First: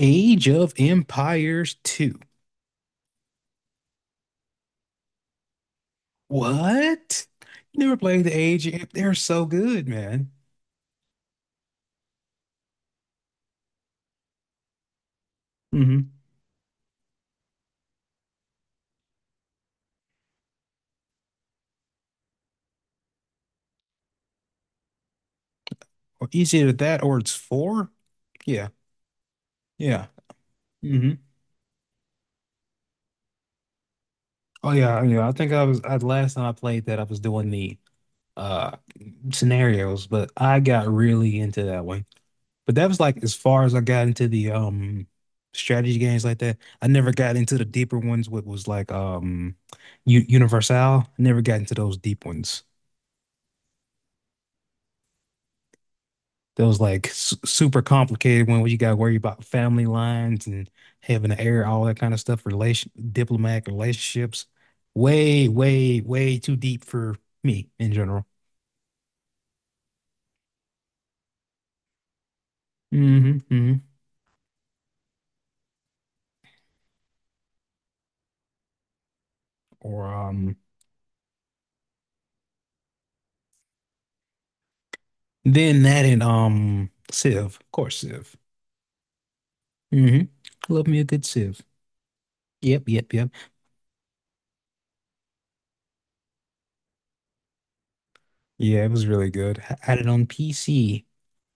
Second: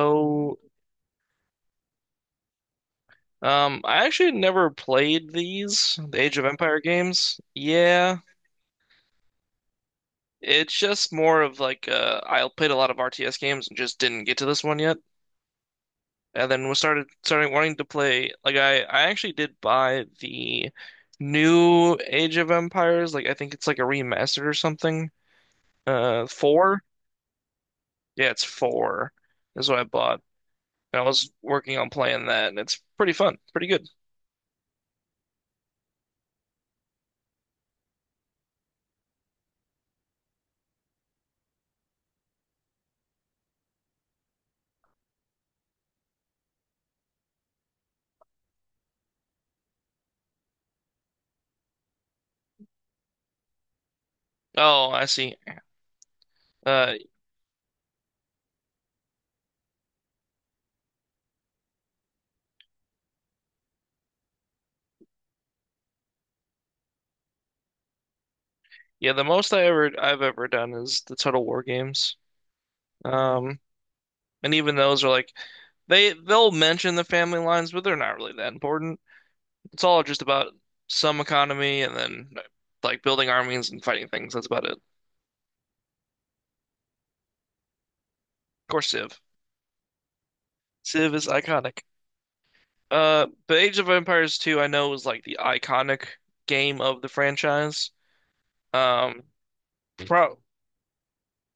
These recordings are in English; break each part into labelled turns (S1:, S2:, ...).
S1: Age of Empires 2.
S2: um, I actually never played the Age of Empire
S1: What?
S2: games.
S1: You never
S2: Yeah,
S1: played the Age of, they're so good, man.
S2: it's just more of like I played a lot of RTS games and just didn't get to this one yet.
S1: Hmm.
S2: And then was started starting wanting to play. Like I actually did buy the new Age of Empires. Like I think it's like a remastered or something.
S1: Or it's either
S2: Four.
S1: that or it's four.
S2: Yeah, it's
S1: Yeah.
S2: four. That's what I
S1: Yeah.
S2: bought. And I
S1: Hmm.
S2: was working on playing that, and it's pretty fun, pretty good.
S1: Oh yeah, yeah. I think last time I played that I was doing the uh scenarios, but I got really into that one. But that was like as far as I got into the strategy games like that. I never got into the deeper ones, what was like U Universal. I never got into those deep ones.
S2: Oh, I see.
S1: Those
S2: Uh,
S1: like su super complicated one where you got to worry about family lines and having to air all that kind of stuff, relation diplomatic relationships. Way, way, way too deep for me in general.
S2: Yeah, the most I've ever done is the Total War games.
S1: Hmm,
S2: Um,
S1: hmm.
S2: and even those are like they'll mention the family lines, but they're not really that important. It's all
S1: Or
S2: just about
S1: um,
S2: some economy and then like building armies and fighting things. That's about it. Of
S1: then that and Civ, of course, Civ.
S2: course, Civ.
S1: Hmm. Love me a
S2: Civ
S1: good
S2: is
S1: Civ.
S2: iconic.
S1: Yep, yep, yep.
S2: But Age of Empires 2, I know was like the iconic game of the franchise.
S1: Yeah, it was
S2: Um,
S1: really good. I had it on
S2: pro
S1: PC.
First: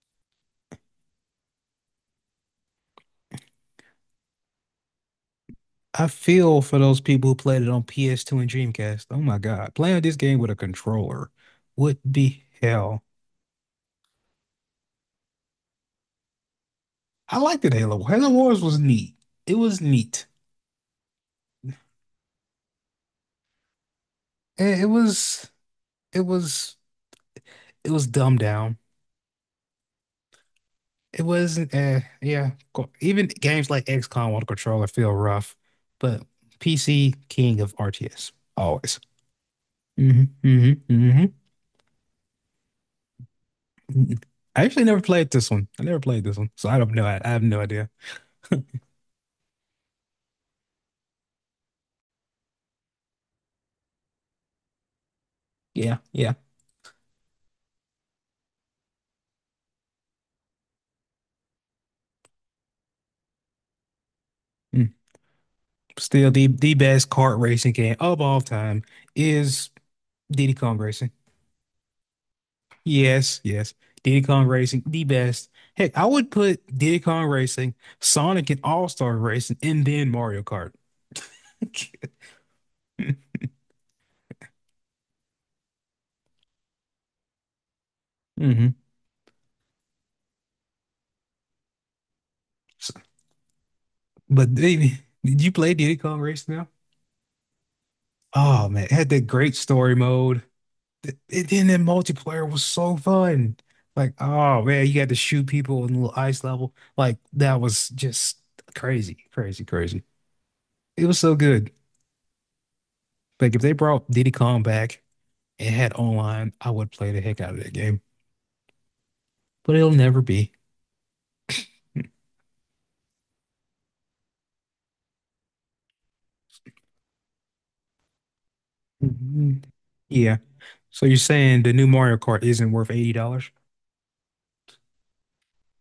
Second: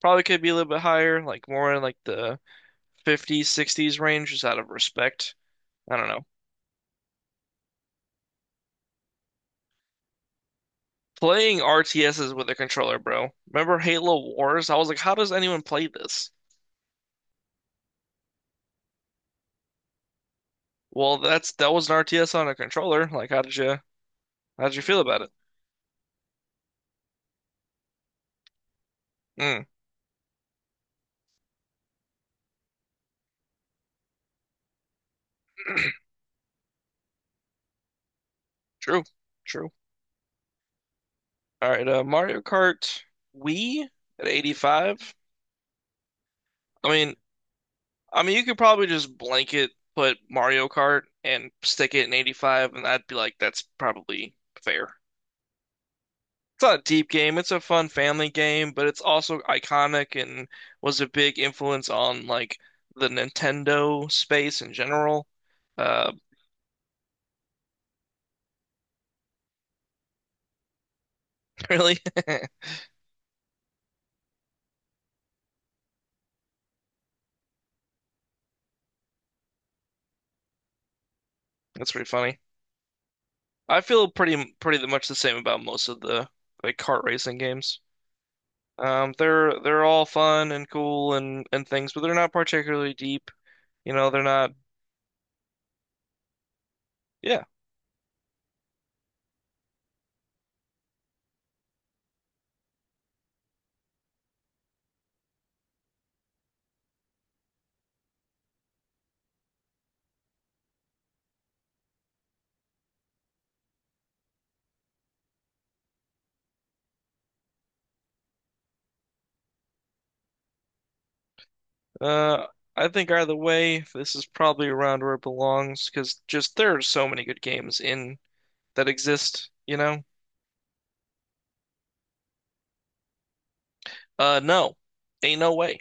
S2: Probably could be a little bit higher, like more in like the 50s, 60s range, just out of respect. I don't
S1: I
S2: know.
S1: feel for those people who played it on PS2 and Dreamcast. Oh my God. Playing this game with a controller
S2: Playing
S1: would
S2: RTSs
S1: be
S2: with a controller,
S1: hell.
S2: bro. Remember Halo Wars? I was like, how does anyone play this?
S1: I liked it, Halo. Halo Wars was neat. It was neat.
S2: Well, that was an RTS on a controller. How did you
S1: Eh, It
S2: feel about it?
S1: was it was it was dumbed down.
S2: Mm,
S1: It wasn't yeah, even games like XCOM on a controller feel rough, but PC king of RTS always.
S2: true, true.
S1: Hmm, hmm, hmm.
S2: All right, Mario Kart Wii at
S1: I actually
S2: 85.
S1: never played this one. I never played this one, so I
S2: I
S1: don't know.
S2: mean,
S1: I have no idea.
S2: I mean, you could probably just blanket put Mario Kart and stick it in 85, and I'd be like, that's probably fair.
S1: Yeah, yeah.
S2: It's not a deep game. It's a fun family game, but it's also iconic and was a big influence on like the Nintendo space in
S1: Mm-hmm.
S2: general. Uh,
S1: Still, the best kart racing game of all time is Diddy Kong Racing.
S2: really,
S1: Yes, yes, Diddy Kong Racing, the best. Heck, I would put Diddy Kong Racing, Sonic and All-Star Racing, and then Mario Kart.
S2: that's pretty funny. I feel pretty much the same about most of the like kart racing games.
S1: Hmm.
S2: They're all fun and cool and things, but they're not particularly deep. You know, they're not.
S1: But baby, did you play Diddy Kong Racing now?
S2: Yeah.
S1: Oh man, it had that great story mode. And then the multiplayer was so fun. Like, oh man, you got to shoot people in a little ice level. Like that was just crazy, crazy, crazy. It was so good. Like if they brought Diddy Kong back and had online, I would play the heck out of that game. But it'll never be.
S2: Uh, I think either way, this is probably around where it belongs because just there are so many good games in that exist,
S1: Mhm.
S2: you know?
S1: Yeah. So you're saying the new Mario Kart isn't worth $80?
S2: No, ain't no way.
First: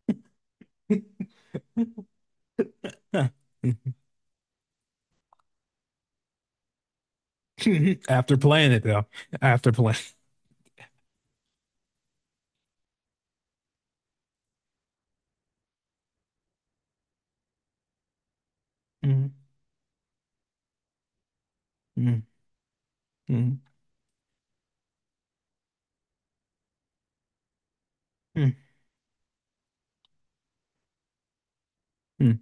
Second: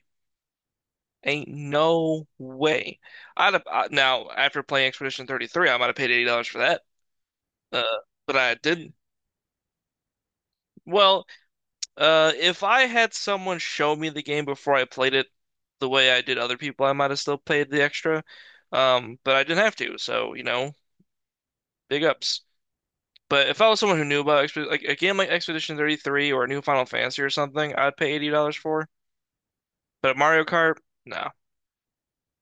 S2: Ain't no way.
S1: Huh.
S2: Now after playing Expedition 33, I might have paid $80 for that. Uh, but
S1: After
S2: I
S1: playing it
S2: didn't.
S1: though. After playing.
S2: Well, if I had someone show me the game before I played it the way I did other people, I might have still paid the extra.
S1: Mm,
S2: But I didn't have to, so you know, big
S1: mm,
S2: ups. But if
S1: mm,
S2: I was someone who knew about Exped like a game like Expedition 33 or a new Final Fantasy or something, I'd pay
S1: mm,
S2: $80 for. But Mario Kart, no.
S1: mm.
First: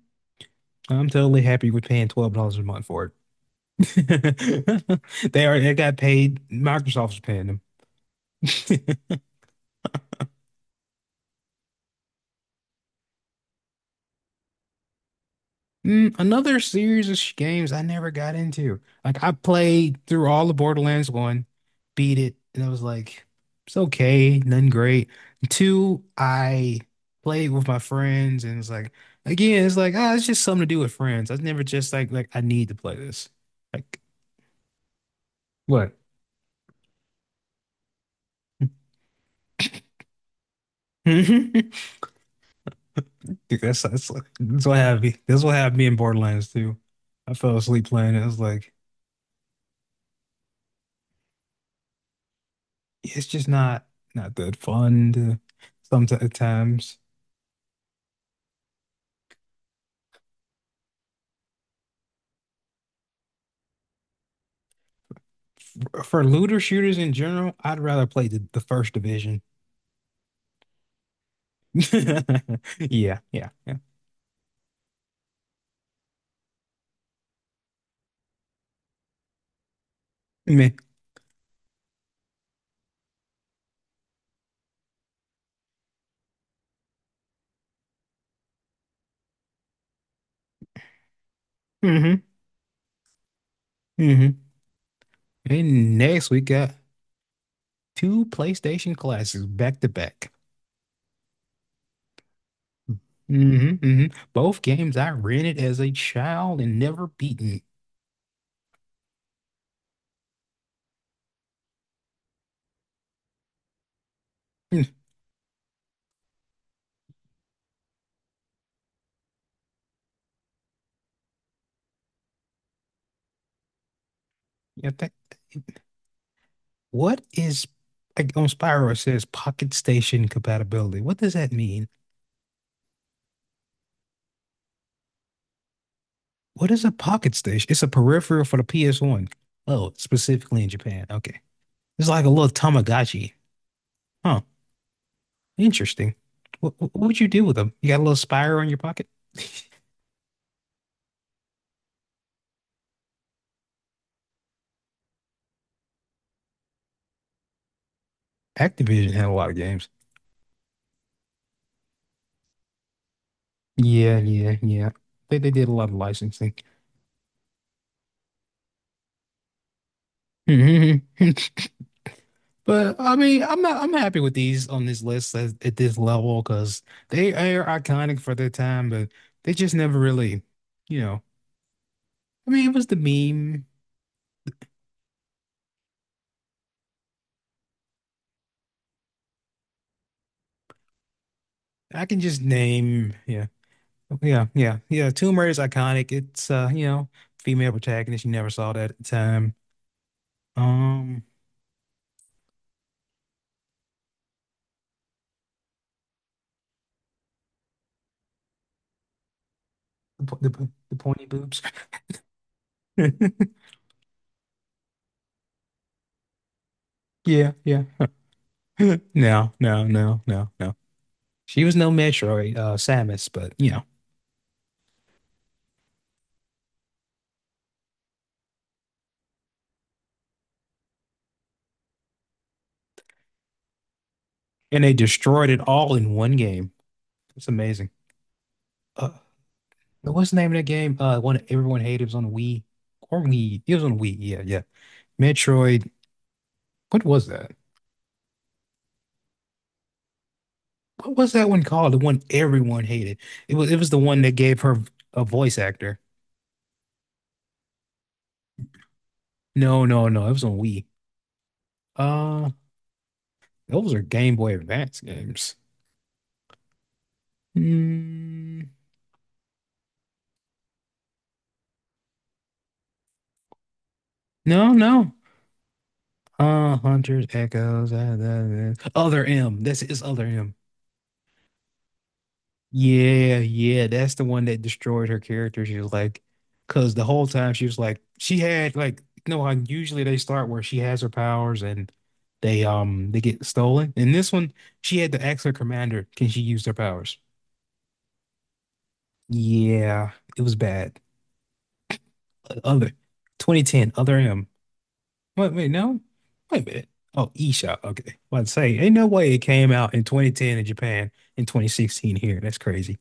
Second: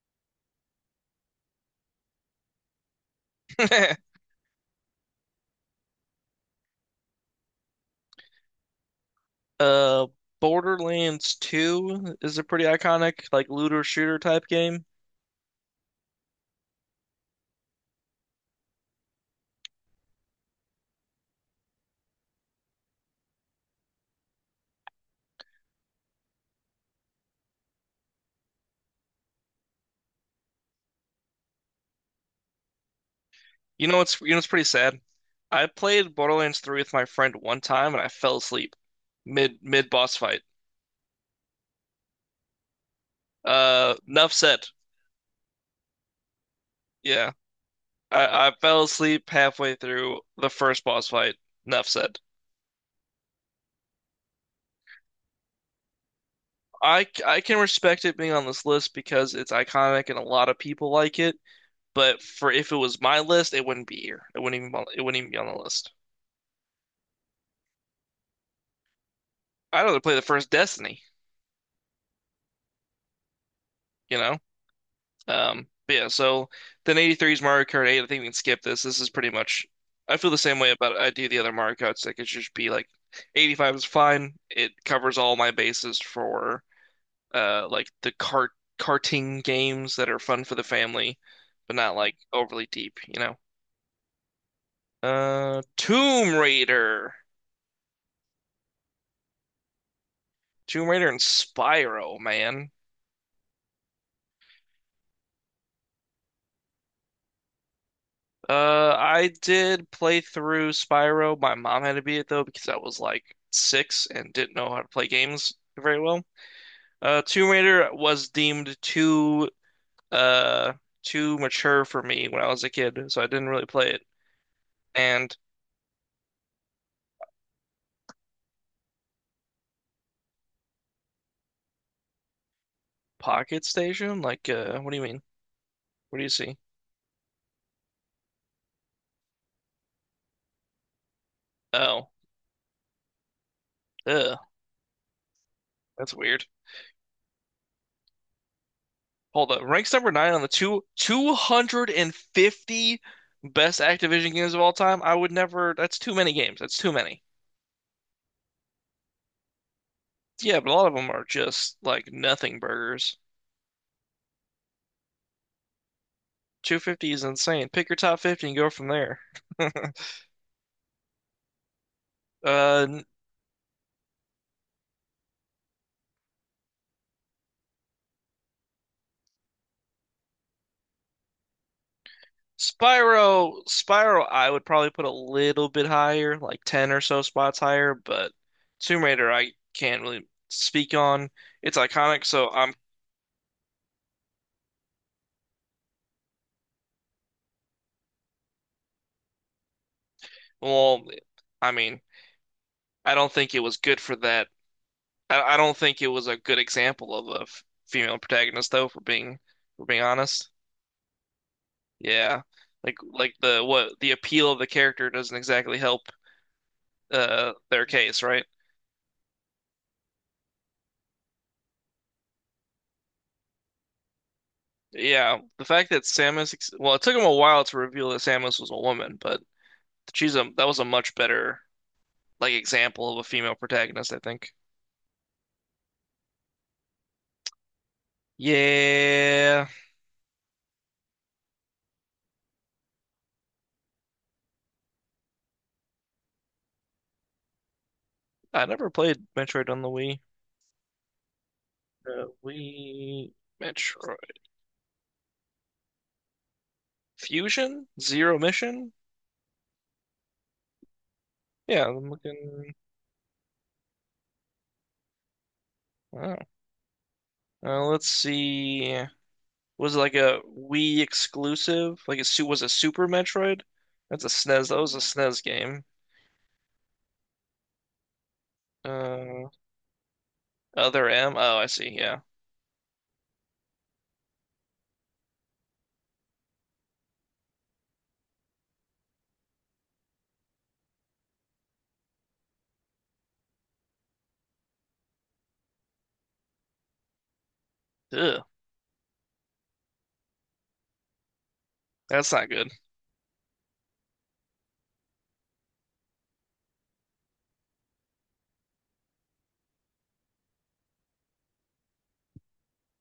S1: I'm totally happy with paying $12 a month for it. They got paid. Microsoft's paying them.
S2: Uh, Borderlands 2 is a pretty iconic, like looter shooter type game.
S1: Another series of games I never got into. Like I played through all the Borderlands one, beat it, and I was like, it's okay, nothing great. Two, I played with my friends, and it's like, again, it's like, it's just something to do with friends. I was never just like I need to play this. Like
S2: You know what's pretty sad? I
S1: what?
S2: played Borderlands 3 with my friend one time and I fell asleep mid boss fight.
S1: Dude, That's that's like
S2: Enough said.
S1: that's what happened. That's what happened me in Borderlands 2.
S2: Yeah.
S1: I fell asleep playing it. I was
S2: I
S1: like,
S2: fell asleep halfway through the first boss fight. Enough said.
S1: "Yeah, it's just not that fun to sometimes.
S2: I can respect it being on this list because it's iconic and a lot of people like it, but for if it was my list, it wouldn't be here. It wouldn't even be on the list.
S1: For looter shooters in general, I'd rather play the first division.
S2: I'd rather play the first Destiny,
S1: Yeah, yeah, yeah.
S2: you know? But yeah, so then 83 is Mario Kart 8. I think we can skip this. This is pretty much, I feel the same way
S1: Meh.
S2: about I do the other Mario Karts. Like it should just be like 85 is fine. It covers all my bases for like the cart karting games that are fun for the family, but not like
S1: Mm-hmm.
S2: overly deep, you know.
S1: Mm-hmm.
S2: Uh,
S1: And next
S2: Tomb
S1: we got
S2: Raider,
S1: two PlayStation classics back to back.
S2: Tomb Raider and Spyro, man.
S1: Hmm, hmm. Both games I rented as a child and never beaten.
S2: I did play through Spyro. My mom had to beat it though because I was like six and didn't know how
S1: Hmm.
S2: to play games very well. Tomb Raider was deemed uh too mature for me when I was a kid, so I didn't really play it.
S1: Yeah, that,
S2: And
S1: what is, like, on Spyro it says Pocket Station compatibility. What does that mean?
S2: Pocket Station, like, what do you mean? What do you see?
S1: What is a Pocket Station? It's a peripheral for the PS1. Oh, specifically in Japan. Okay. It's
S2: Oh,
S1: like a little Tamagotchi.
S2: ugh,
S1: Huh.
S2: that's
S1: Interesting.
S2: weird.
S1: What would you do with them? You got a little Spyro in your pocket?
S2: Hold up, ranks number nine on the two 250 best Activision games of all time. I would never. That's too many games. That's too many.
S1: Activision had a lot of games.
S2: Yeah, but a lot of them are just like nothing burgers.
S1: Yeah, yeah, yeah. They did a lot of licensing.
S2: 250 is insane. Pick your top 50 and go from there.
S1: But
S2: Uh,
S1: I mean, I'm not I'm happy with these on this list at this level because they are iconic for their time, but they just never really, you know. I mean, it was the meme.
S2: Spyro, I would probably put a little bit higher, like 10 or so spots higher, but Tomb Raider, I can't really speak on. It's
S1: I can
S2: iconic,
S1: just name, yeah, yeah, yeah, yeah. Tomb Raider is iconic. It's female protagonist. You never saw that at the time.
S2: well,
S1: Um,
S2: I mean, I don't think it was good for that. I don't think it was a good example of a f- female protagonist, for being
S1: the po- the,
S2: honest.
S1: po- the pointy boobs.
S2: Yeah. Like the what the appeal of the character doesn't exactly help
S1: Yeah, yeah.
S2: their case, right?
S1: No, no, no, no, no. She was no Metroid, Samus, but you know,
S2: Yeah, the fact that Samus ex- well, it took him a while to reveal that Samus was a woman, but she's a that was a much better like example of a female protagonist, I think.
S1: and they destroyed it all in one game. It's amazing. Uh,
S2: Yeah,
S1: what's the name of that game? One that everyone hated it was on Wii or Wii. It was on Wii. Yeah, yeah. Metroid. What was that?
S2: I never played Metroid on the Wii.
S1: What was that one called? The one
S2: Uh,
S1: everyone hated.
S2: Wii
S1: It was the one that
S2: Metroid
S1: gave her a voice actor.
S2: Fusion Zero Mission.
S1: No, no, no. It was on Wii.
S2: Yeah, I'm
S1: Uh,
S2: looking.
S1: those are Game Boy Advance games.
S2: Oh, let's
S1: Mm,
S2: see. Was like a Wii exclusive. Like a su Was a Super Metroid. That's a SNES.
S1: no,
S2: That was a
S1: no.
S2: SNES game.
S1: Hunter's Echoes. Other
S2: Uh,
S1: M. That's his other M.
S2: Other M. Oh, I see. Yeah.
S1: Yeah, yeah. That's the one that destroyed her character. She was like, because the whole time she was like, she had like, no, how usually they start where she has her powers and they get stolen. In this one, she had to ask her commander, can she use their powers?
S2: Ugh,
S1: Yeah, it was bad.
S2: that's not good.
S1: Other 2010, other M. Wait, wait, no. Wait a minute. Oh, eShop. Okay. Well, I'd say, ain't no way it came out in 2010 in Japan and 2016 here. That's crazy.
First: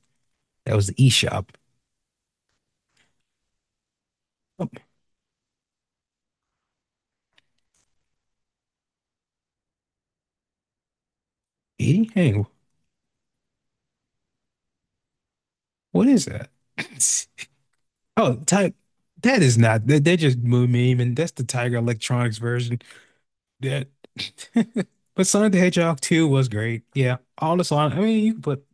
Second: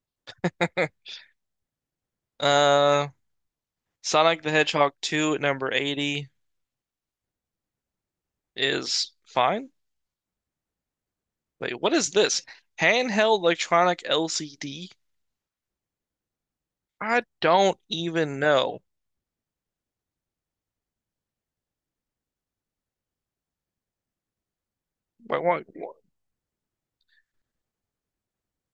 S1: That was the eShop.
S2: Uh, Sonic the
S1: Oh,
S2: Hedgehog 2 at number 80 is fine. Wait, what
S1: E?
S2: is this?
S1: Hey,
S2: Handheld electronic LCD?
S1: what is that?
S2: I don't
S1: Oh,
S2: even
S1: type.
S2: know.
S1: That is not. That they just moved meme, and that's the Tiger Electronics version. That. But Sonic the
S2: What?
S1: Hedgehog 2 was great. Yeah, all the Sonic. I mean, you can put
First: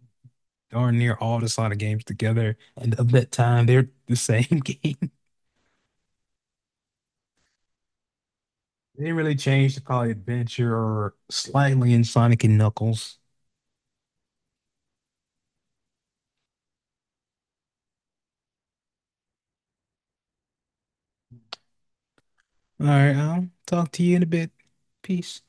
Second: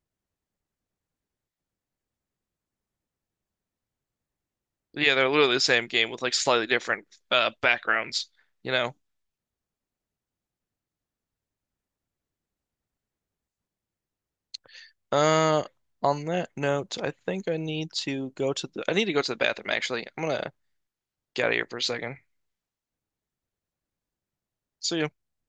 S1: darn near all the Sonic games together, and of that time, they're the same game.
S2: Yeah, they're literally the same game with like slightly different backgrounds, you know.
S1: They didn't really change to probably Adventure or slightly in Sonic and Knuckles.
S2: Uh, on that note, I think I need to go to the I need to go to the bathroom actually. I'm gonna get out of here for a second.
S1: All right, I'll talk to you in a bit.
S2: See ya.
S1: Peace.